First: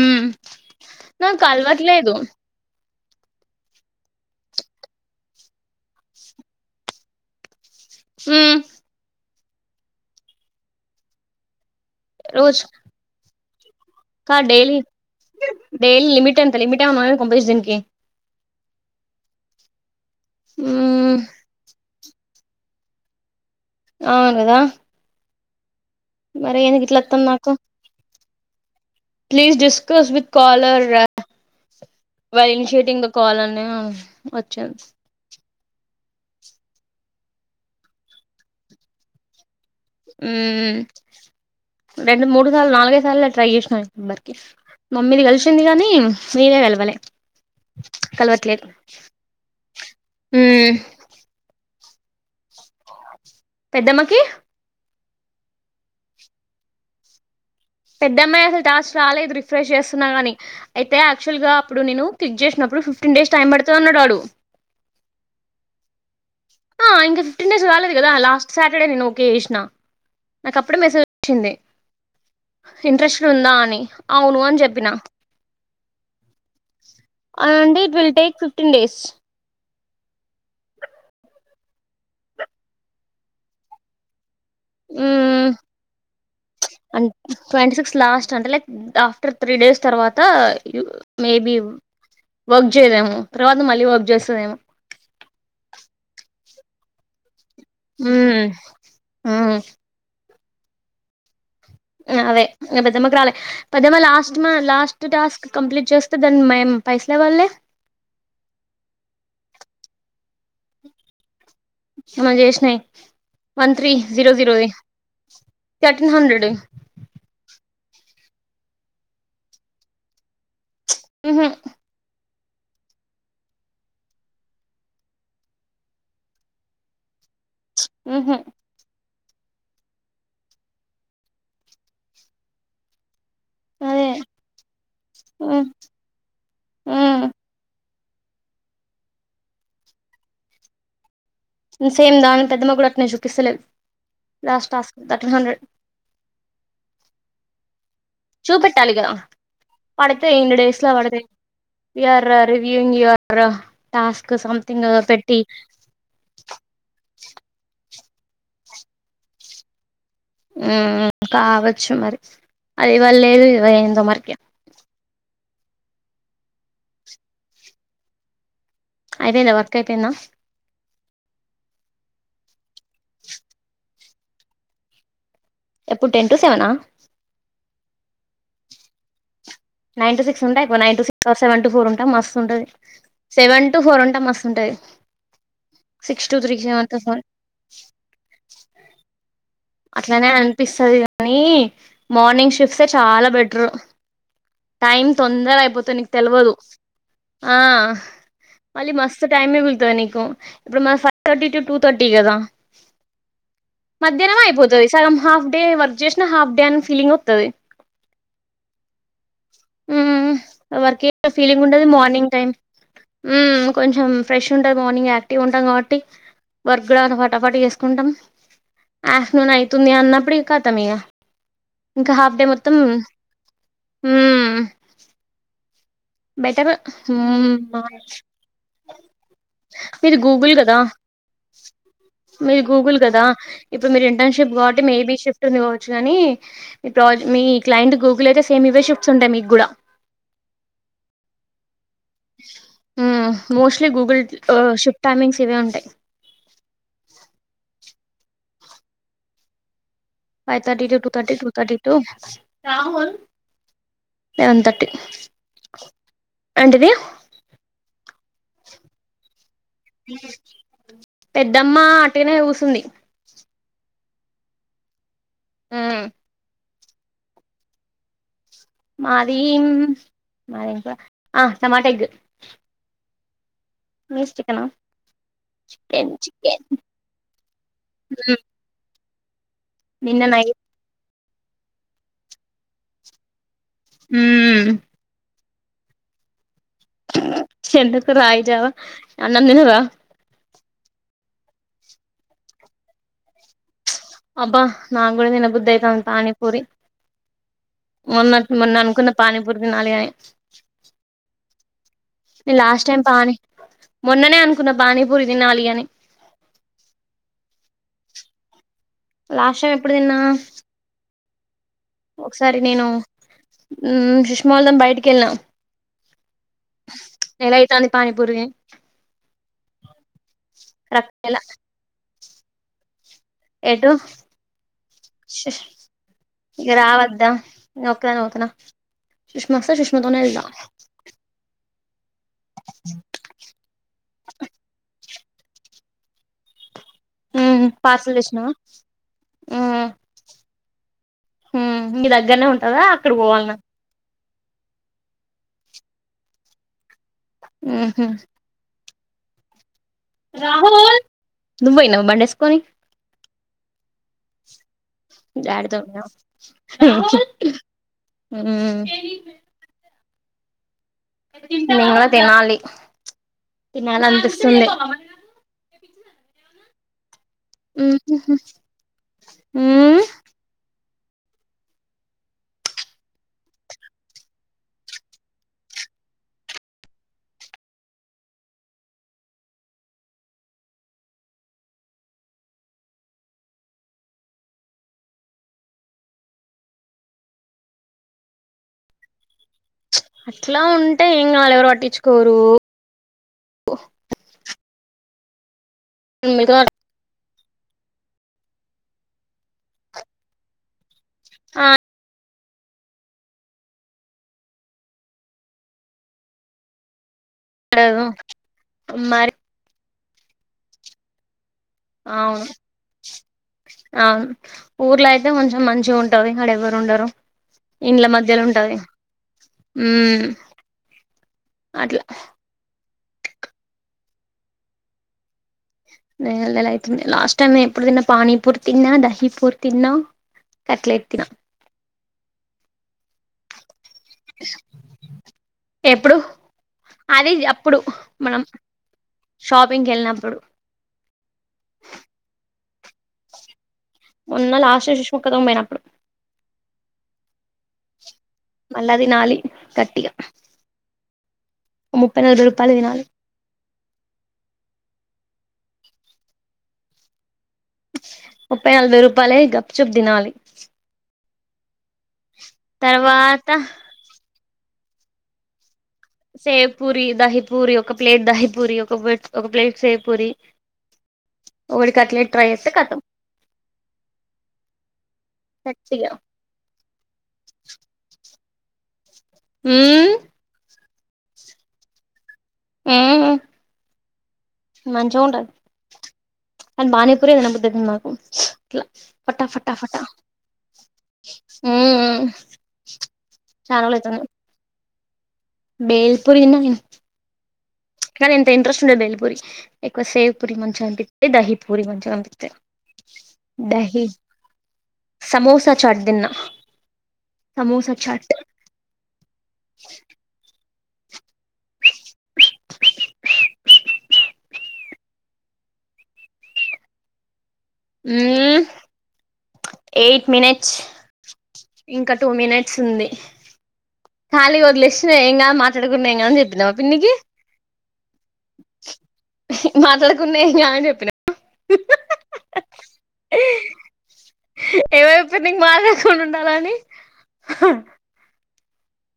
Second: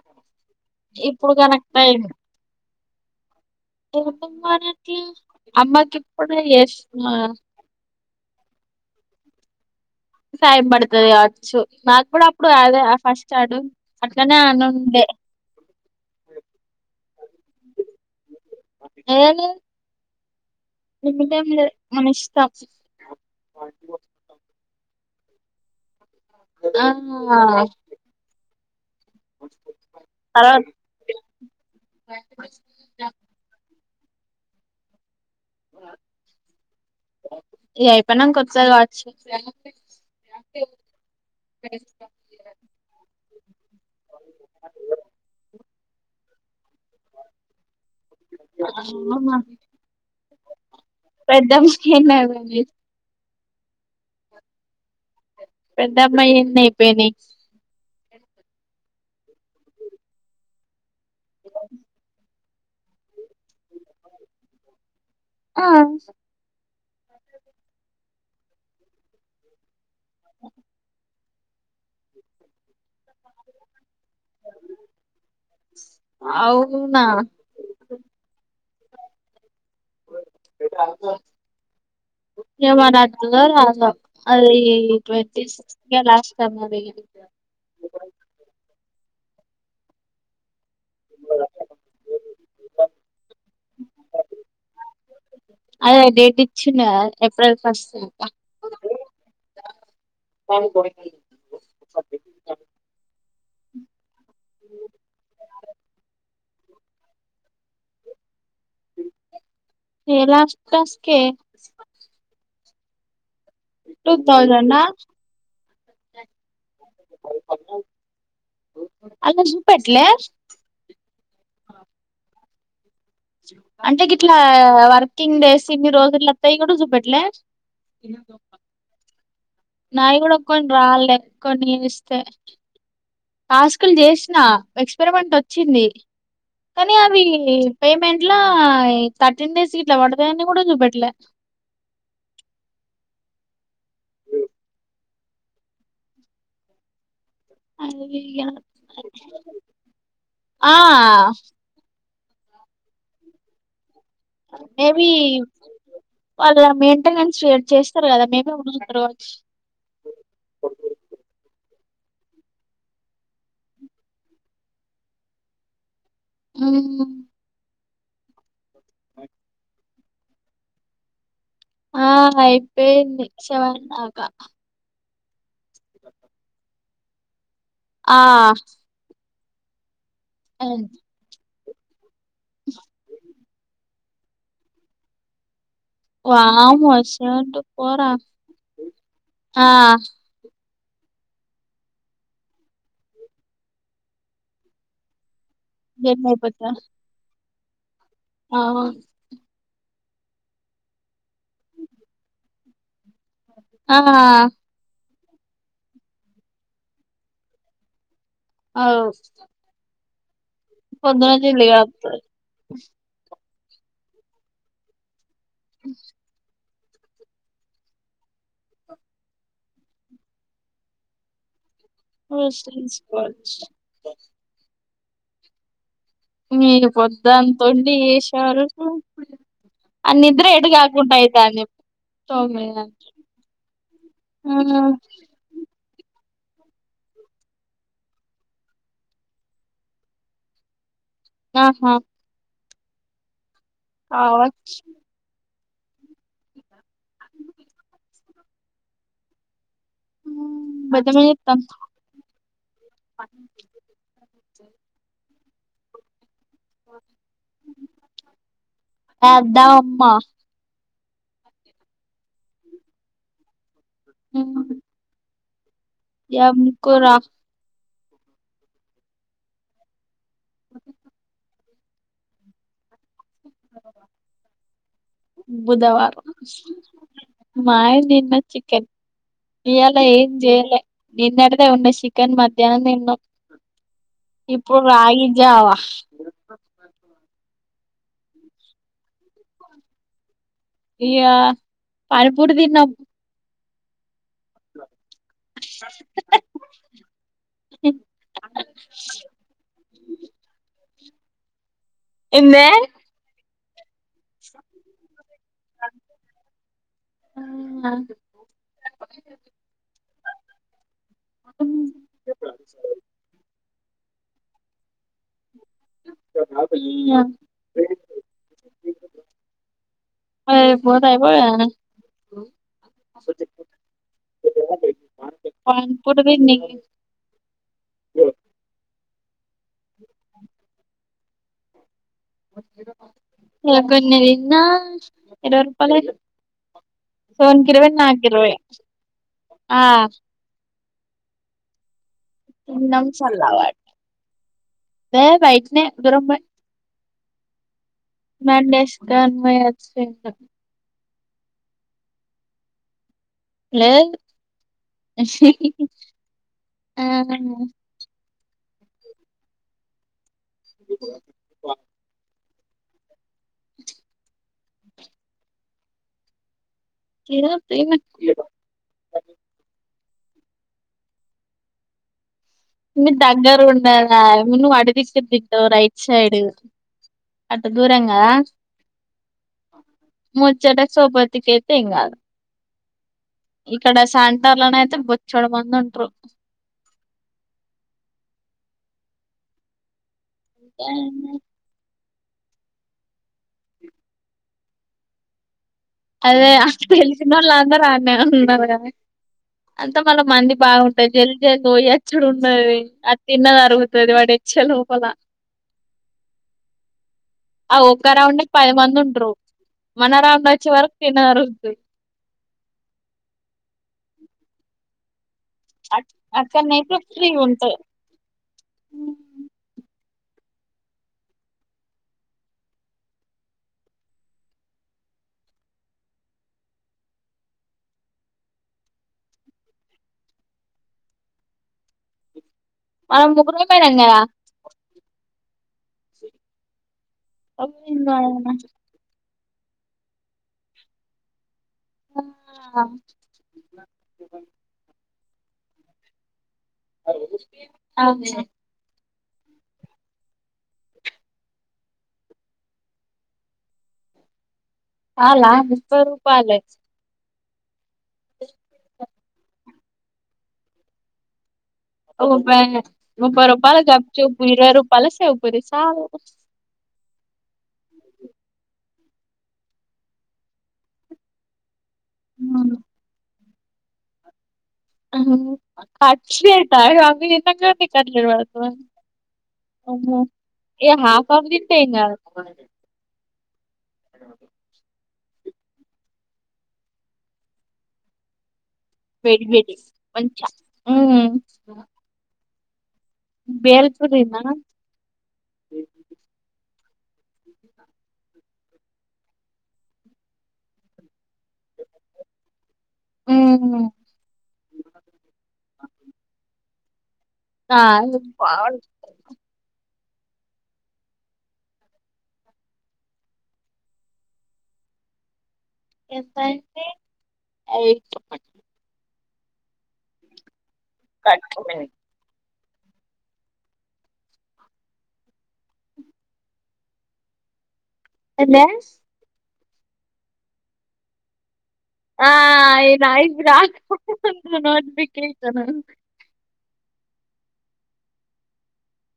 ఉ నా ఇప్పుడు కనెక్ట్ కాల్వట్లేదు ఎ మానికి అమ్మాకి ఇప్పుడు ఎస్ హ టైం పడుతుది కావచ్చు నాకు కూడా అప్పుడు రోజు అదే ఫస్ట్ ఆడు కా డెలీ డెలీ లిమిట్ అంత లిమిట్ై దీనికి ఏ ని మ్మ్ మనష మర ఎందు గ ఆ ఇట్లత్తాం నాకు ప్లీజ్ డిస్కస్ విత్్ తర్వాత కాలర్ ర వాళ్ళ ఇనిషేటింగ్ త కావాలనే వచ్చింది ఏయి ప కొ చ వా ఉ రెండు మూడు సార్లు నాలుగై సార్లు ట్రై చేస నెంబర్కి మమ్మీది కలిసింది గానీ మీవే వెలు కల్వట్దు ఎన్నా పెద్దమ్మకి పెద్దమ ఏ న పేనీ పెద్దమ్మాయి అసలు టాస్ట్ రాలేదు రిఫ్రెష్ చేస్తున్నా కానీ అయితే యాక్చువల్గా అప్పుడుేను క్లిక్ చేసిన ఇప్పుడు ఫిఫ్టీన్ డేస్ టైం పడుతా ఉన్నాడుడు ఆ ఇ ఫిటీన్డస్దు కదా లాస్ట్టడేష్ నాే వచ్చింది ఇంట్రెస్ట్ ఉందా అని అవును అని చెప్పిన అవునా అవుండి it will take fifteen days ఏవ ట్ల రాాల అది ట్వంటీ సిక్స్త్ లాస్ట్ ట అది ర్ త్రీ డేస్ తర్వాత మేబి వర్క్ చేయదేమో తర్వాత మళ్ళీ వర్క్ చేస్తుందేమో అదే డేట్ ఇచ్చిండ ఏప్రిల్ ఫస్ట్కా ఆ తను కో ఇ పెద్దమ్మకి రాలే పెద్దమ్మ లాస్ట్ మా లాస్ట్ టాస్క్ కంప్లీట్ చేస్తే దాన్ని మేం పైసలువ వా్వాలి ఎలా మ ఏష్న్నా one three two zero zero thousand ఆ ర్టీన్ హండ్రడ్ అలా జూపట్ల ఉహ అంటే గ ఇట్లా వర్కింగ్ డేస్ ఇన్ని రోజులుత్తాయి కూడా చూపెట్లే ఎ మ్హూ నాయ కూడా ఒక్కని రాలక్కన్ని ఇస్తే టాస్కులు అదే చేసినా ఎక్స్పెరిమెంట్ మ్మ్ వచ్చింది కానీ అవి ఉమ్ పేమెంట్ థర్టీన్ డేస్ గట్లా పడద అని కూడా చూపెట్లే సేమ్ పెద్దమ్మకి కూడా అట్లనే చూపిస్తలేదు లాస్ట్ టాస్క్ థర్టీన్ హండ్రెడ్ [unintelligible] చూపెట్టాలి కదా పడితే ఇన్ని ఆ డేస్ లో పడతాయి విఆర్ రివ్యూఇంగ్ విఆర్ఓ మేబి వాళ్ళ మెయింటెనెన్స్ షేర్ చేస్త ఉంటారు కదా మే బీ చూయించుతారు కావచ్చు కావచ్చు మరి అది ఇవ్వళ లేదు ఇవైయిందో మరిగా [inaudible] హామ్ అయిపోయిందా వర్క్ అయిపోయిందా ఆ అయిపోయింది సెవెన్ దాకా ఎప్పుడు టెన్ టు సెవెనా ఆ నైన్ టు సిక్స్ ఉంటాయి nine to six సెన్ to four ఉంటె మస్తు ఉంటది సెవెన్ టు ఫోర్ ఉంటే మస్తు ఉంటది సిక్స్ టు త్రీ సెవెన్ వామ్మో to four seven two four ఆ అట్లనే అనిపిస్తది గాని మార్నింగ్ షిఫ్సే చాలా బెటర్ టైం తొంద అయిపోత నీకు జర్నీ తెలవదు అయిపోద్దా ఆ మళ్ళీ అవును మస్తు టైం మిగుల్తది నీకు ఇప్పుడు మా ఫైవ్ర్ టూ టూ థర్టీ కదా ఆ మధ్యాహ్నమే అయిపోతది సగం హాఫ్ డే వర్క్ చేసిన హాఫ్ డే అని ఫీలింగ్ వత్తది ఔ వర్క్య ఫీలింగ్ ఉండది లేత్తది మార్నింగ్ టైమ్ కొంచెం ఫ్రెష్ ఉంటది మార్నింగ్ ఉంటాం కాబట్టి వర్గుడా పటాఫట్ చేసుకుంటాం ఆఫ్టర్నూన్ అవుతుంది అన్నప్పుడు ఇగ కతం ఇగ ఇంకా హాఫ్ డే రెస్ట్ మొత్తం తీసుకోవచ్చు మ్మ్ బెటర్ మీరు మ్మ్ పొద్దంతా ఉండి చేసే వరకు అ నిద్ర గూగుల్ ఎటు కదా కాకుంట అయితంది. మీది గూగుల్ గదా ఇప్పుడు మీరు ఇంటర్న్షిప్ కాబట్టి ఉమ్ మేబీ షిఫ్ట్. కానీ ప్ర మీ క్లైంట్ గూగుల్ అయితే సేమ్ ఇవే షిప్స్ ఉంటాయి మీకు కూడా. ఆహా ఊమ్ మోస్ట్లీ గూగుల్ ఓ కావచ్చు షిప్ టైమింగ్స్ ఇవే ఉంటాయి. ఫైవ్ థర్టీ టూ టూ బద్దకం థర్టీ టూ చేత్తాంది thirty two Rahul eleven thirty ఏంటిది. అదా అమ్మా. పెద్దమ్మ అట్టిగానే కూసుంది [unintelligible] మ్మ్ కూర మాది మరి ఏం కూర ఆ టమాట ఎగ్ మీది చికెనా చికెన్ బుధవారం చికెన్. మాది నిన్న చికెన్ ఇయ్యాల నిన్న ఏం నైట్ జెయలే నిన్నడిదే ఉండే చికెన్ మధ్యానం తిన్నాం. మ్మ్ ఇప్పుడు రాగి జావా. ఎందుకు రాగిజవా అన్నం తిన్నారా. ఇగ పానిపూరి తిన్నాం అబ్బా నాకూడా తినబుద్ధి అయితంది పానీపూరి. మొన్న మొన్న అనుకున్న పానీపూరి తినాలిఅని. ఎ ఎందే లాస్ట్ టైం పానీ మొన్ననే అనుకున్నా పానీపూరి. తినాలి అని లాస్ట్ టైం ఎప్పుడు తిన్నా ఉమ్ సుష్మా నేను బయటకి వెల్నా నెల అయితంది పానీపూరి తిని ఐ పోతే కరెక్ట్ నెల అయిపోయా ఎటు సస్ పానీపూరి తిని ఇగ రావద్దా నేనొక్కదాన్నే పోతన్నా సుష్మా వస్తే సుష్మా తోనే వెళ్నా నేను కొన్ని తిన్న ఇరవై రూపాయిలే సోన్ ఉమ్ ఇరవై నా పార్సల్ తెచ్చినావా ఇరవై ఆ ఉ ఉ మీ దగ్గనే ఉంటదా అక్కడ పోవాలన్నా యే బైట్నే దూరం మే ఉ హు కన్ మయత్ నువ్వు పోయినవా బండేస్కోని లేద్ డాడీతో పోయిన లేదు ఉ నేను కూడా తినాలి తినాలనిపిస్తుంది ఆ ఉ నీకు దగ్గర గుండాలా నువ్వు అడ బిస్కెట్ తింటవ్ రైట్ సైడు. అటు దూరంగా ముచ్చట సో బతికేత్తే ఏం గాద్ ఇక్కడ సంటర్ల నైతే బొచ్చాడు మనది ఉంట్రూ అట్లా ఉంటే ఏం కాదులే ఎవరు పట్టించుకోరూ అదే చిన్నోందరు అన్నే ఉన్నారు కాదే అంత మళ్ళా మంది బాగున్ అటికి యెల్లి ఆ [unintelligible] మరి అది తిన్నది అరుగుతది వాడి వచ్చే లోపలా. ఆ అడగదు ఒక్క రౌండ్కి పది మంది ఉంట్రూ మరి మన రౌండ్ వచ్చే వరకు తిన్నది అరుగుతది. అవును అవును ఊర్లోయితే అయితే కొంచెం మంచిగా ఉంటది వాడెవరు అక్కడనైతే ఉండరు ఫ్రీ ఉంటాయి ఇండ్ల మధ్యలో ఉంటది. ఉ అట్లా నె నెలా అవుతుంది లాస్ట్ టైమ్ నే ఎప్పుడు తిన్నా పానీపూరి తిన్నా దహీ పూర్ తిన్నా. కట్ లెట్ తిన్న ఆమ్ ముగ్గురు పోయిందుము కదా ఎప్పుడు అదే అప్పుడు మనం కదా షాపింగ్కి వెళ్ళినప్పుడు ఉన్నా లాస్ సెస్ ఒక్కదొమ్ పోయినప్పుడు అవుషా మళ్ళా తినాలి గట్టిగా ముప్పై నాలబై రూపాలవి తినాలి వాళ్ళ ముప్పై రూపాల్లే ముప్పై నాలభై రూపాయలే గప్ చుప్ దినాలి. ఓ ముప్పై రూపాయలు గప్ చుప్ ఇరవై రూపాయల సేవ్ పూరి. సేవ్ పూరి దహీ పూరి ఒక్ ఒక ప్లేట్ దాహి పూరి ఒక ప్లేట్ ఒక ప్లేట్ సేవ్ పూరి ఓడి కట్లెట్ ట్రై చేస్తే ఖతం గట్టిగా కట్లెట్టా అవ్వి ఎంత [unintelligible] కట్లెట్ పడతండ్ హ్మూ ఇగ హాఫ్ హాఫ్ తింటే ఏం గాదు. ట్లనో ఉంటది. కాని బాణిపురీ తిన బుద్దైతది నాకు. అట్ల వేడి ఫటా ఫటా వేడి ఫటా మంచిగా మ్మ్ ఊఊ బేల్ పురీ తిన్నావా బేల్ పురీ తిన్నా నేను ప్చ్ కానీ ఇంత ఇంట్రెస్ట్ ఉండేద్ బేల్ పూరి. ఎక్కువ సేవ్ పూరి మంచగ అన్పిత్ ది ధహీ పూరి మంచిగ అనిపిత్తది. మ్మ్ ధహీ సమోసా చాట్దిన్నా. ఆ [inaudible] ఎంతంటే ఐదు మ్మ్ చెప్పండి ఎయిట్ మినెట్స్. ఇంకా టూ మినెట్స్ ఉంది. ఖాళీ వదిలేశిన ఏం గాద్ మాట్లాడుకున్నా ఏం గాద్ అని చెప్పినవా పిన్నికీ. ఏందే మాట్లాడకున్నా ఏం గాద్ అని చెప్పినవా ఆ ఈయనా ఇపుడు రాకపోతే నన్ ఎవరు చెప్పింన్ర్ నీకు మాట్లాడకుండ వుండాలని.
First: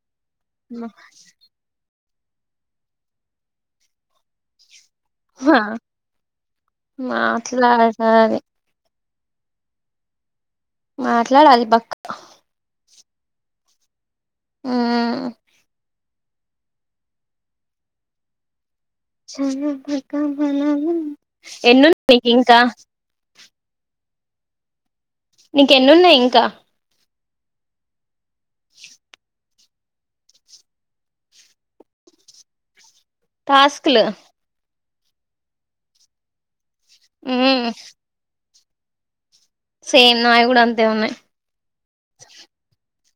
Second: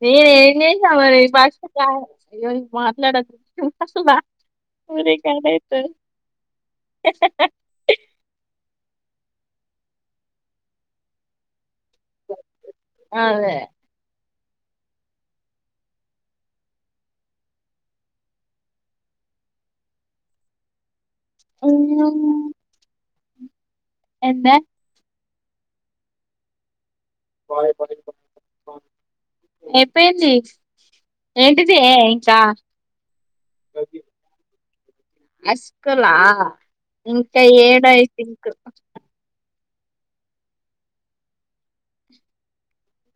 నేనేం చేశినా మరి. ఫస్ట్ [inaudible] మాట్లాడకు [inaudible] ఉన్నా పూరి ఆ [unintelligible] మాట్లాడాలి మాట్లాడాలి బక్క్ అదే ఊ చానా [unintelligible] ఎన్నునయ్ నీక్ ఇంకా ఏందే నీక్ ఎన్నున్నాయి ఇంకా [unintelligible] అయిపోయింది. ఏంటిదే ఇంకా టాస్క్లు మెస్కులా ఇంకా ఉమ్ ఏడైతే ఇంక్ సేమ్ నావి గూడా అంతే ఉన్నాయి.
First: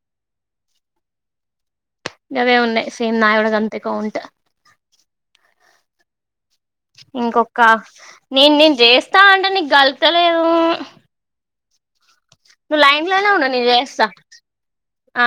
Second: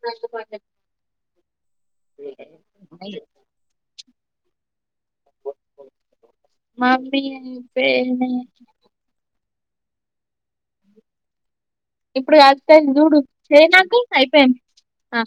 నా పాత గవే ఉన్నయ్ సేమ్ నావి గూడా గంతే కౌంట్. మమ్మీ ఇంకొక్కా అయిపోయినాయి నేన్ నేన్ చేస్తా అంటే నీకు గల్తలేదు. ఇప్పుడు కల్స్తది జూడు ఉండు చెయ్యి నేను నాకు చేస్తా అయిపోయింది ఆ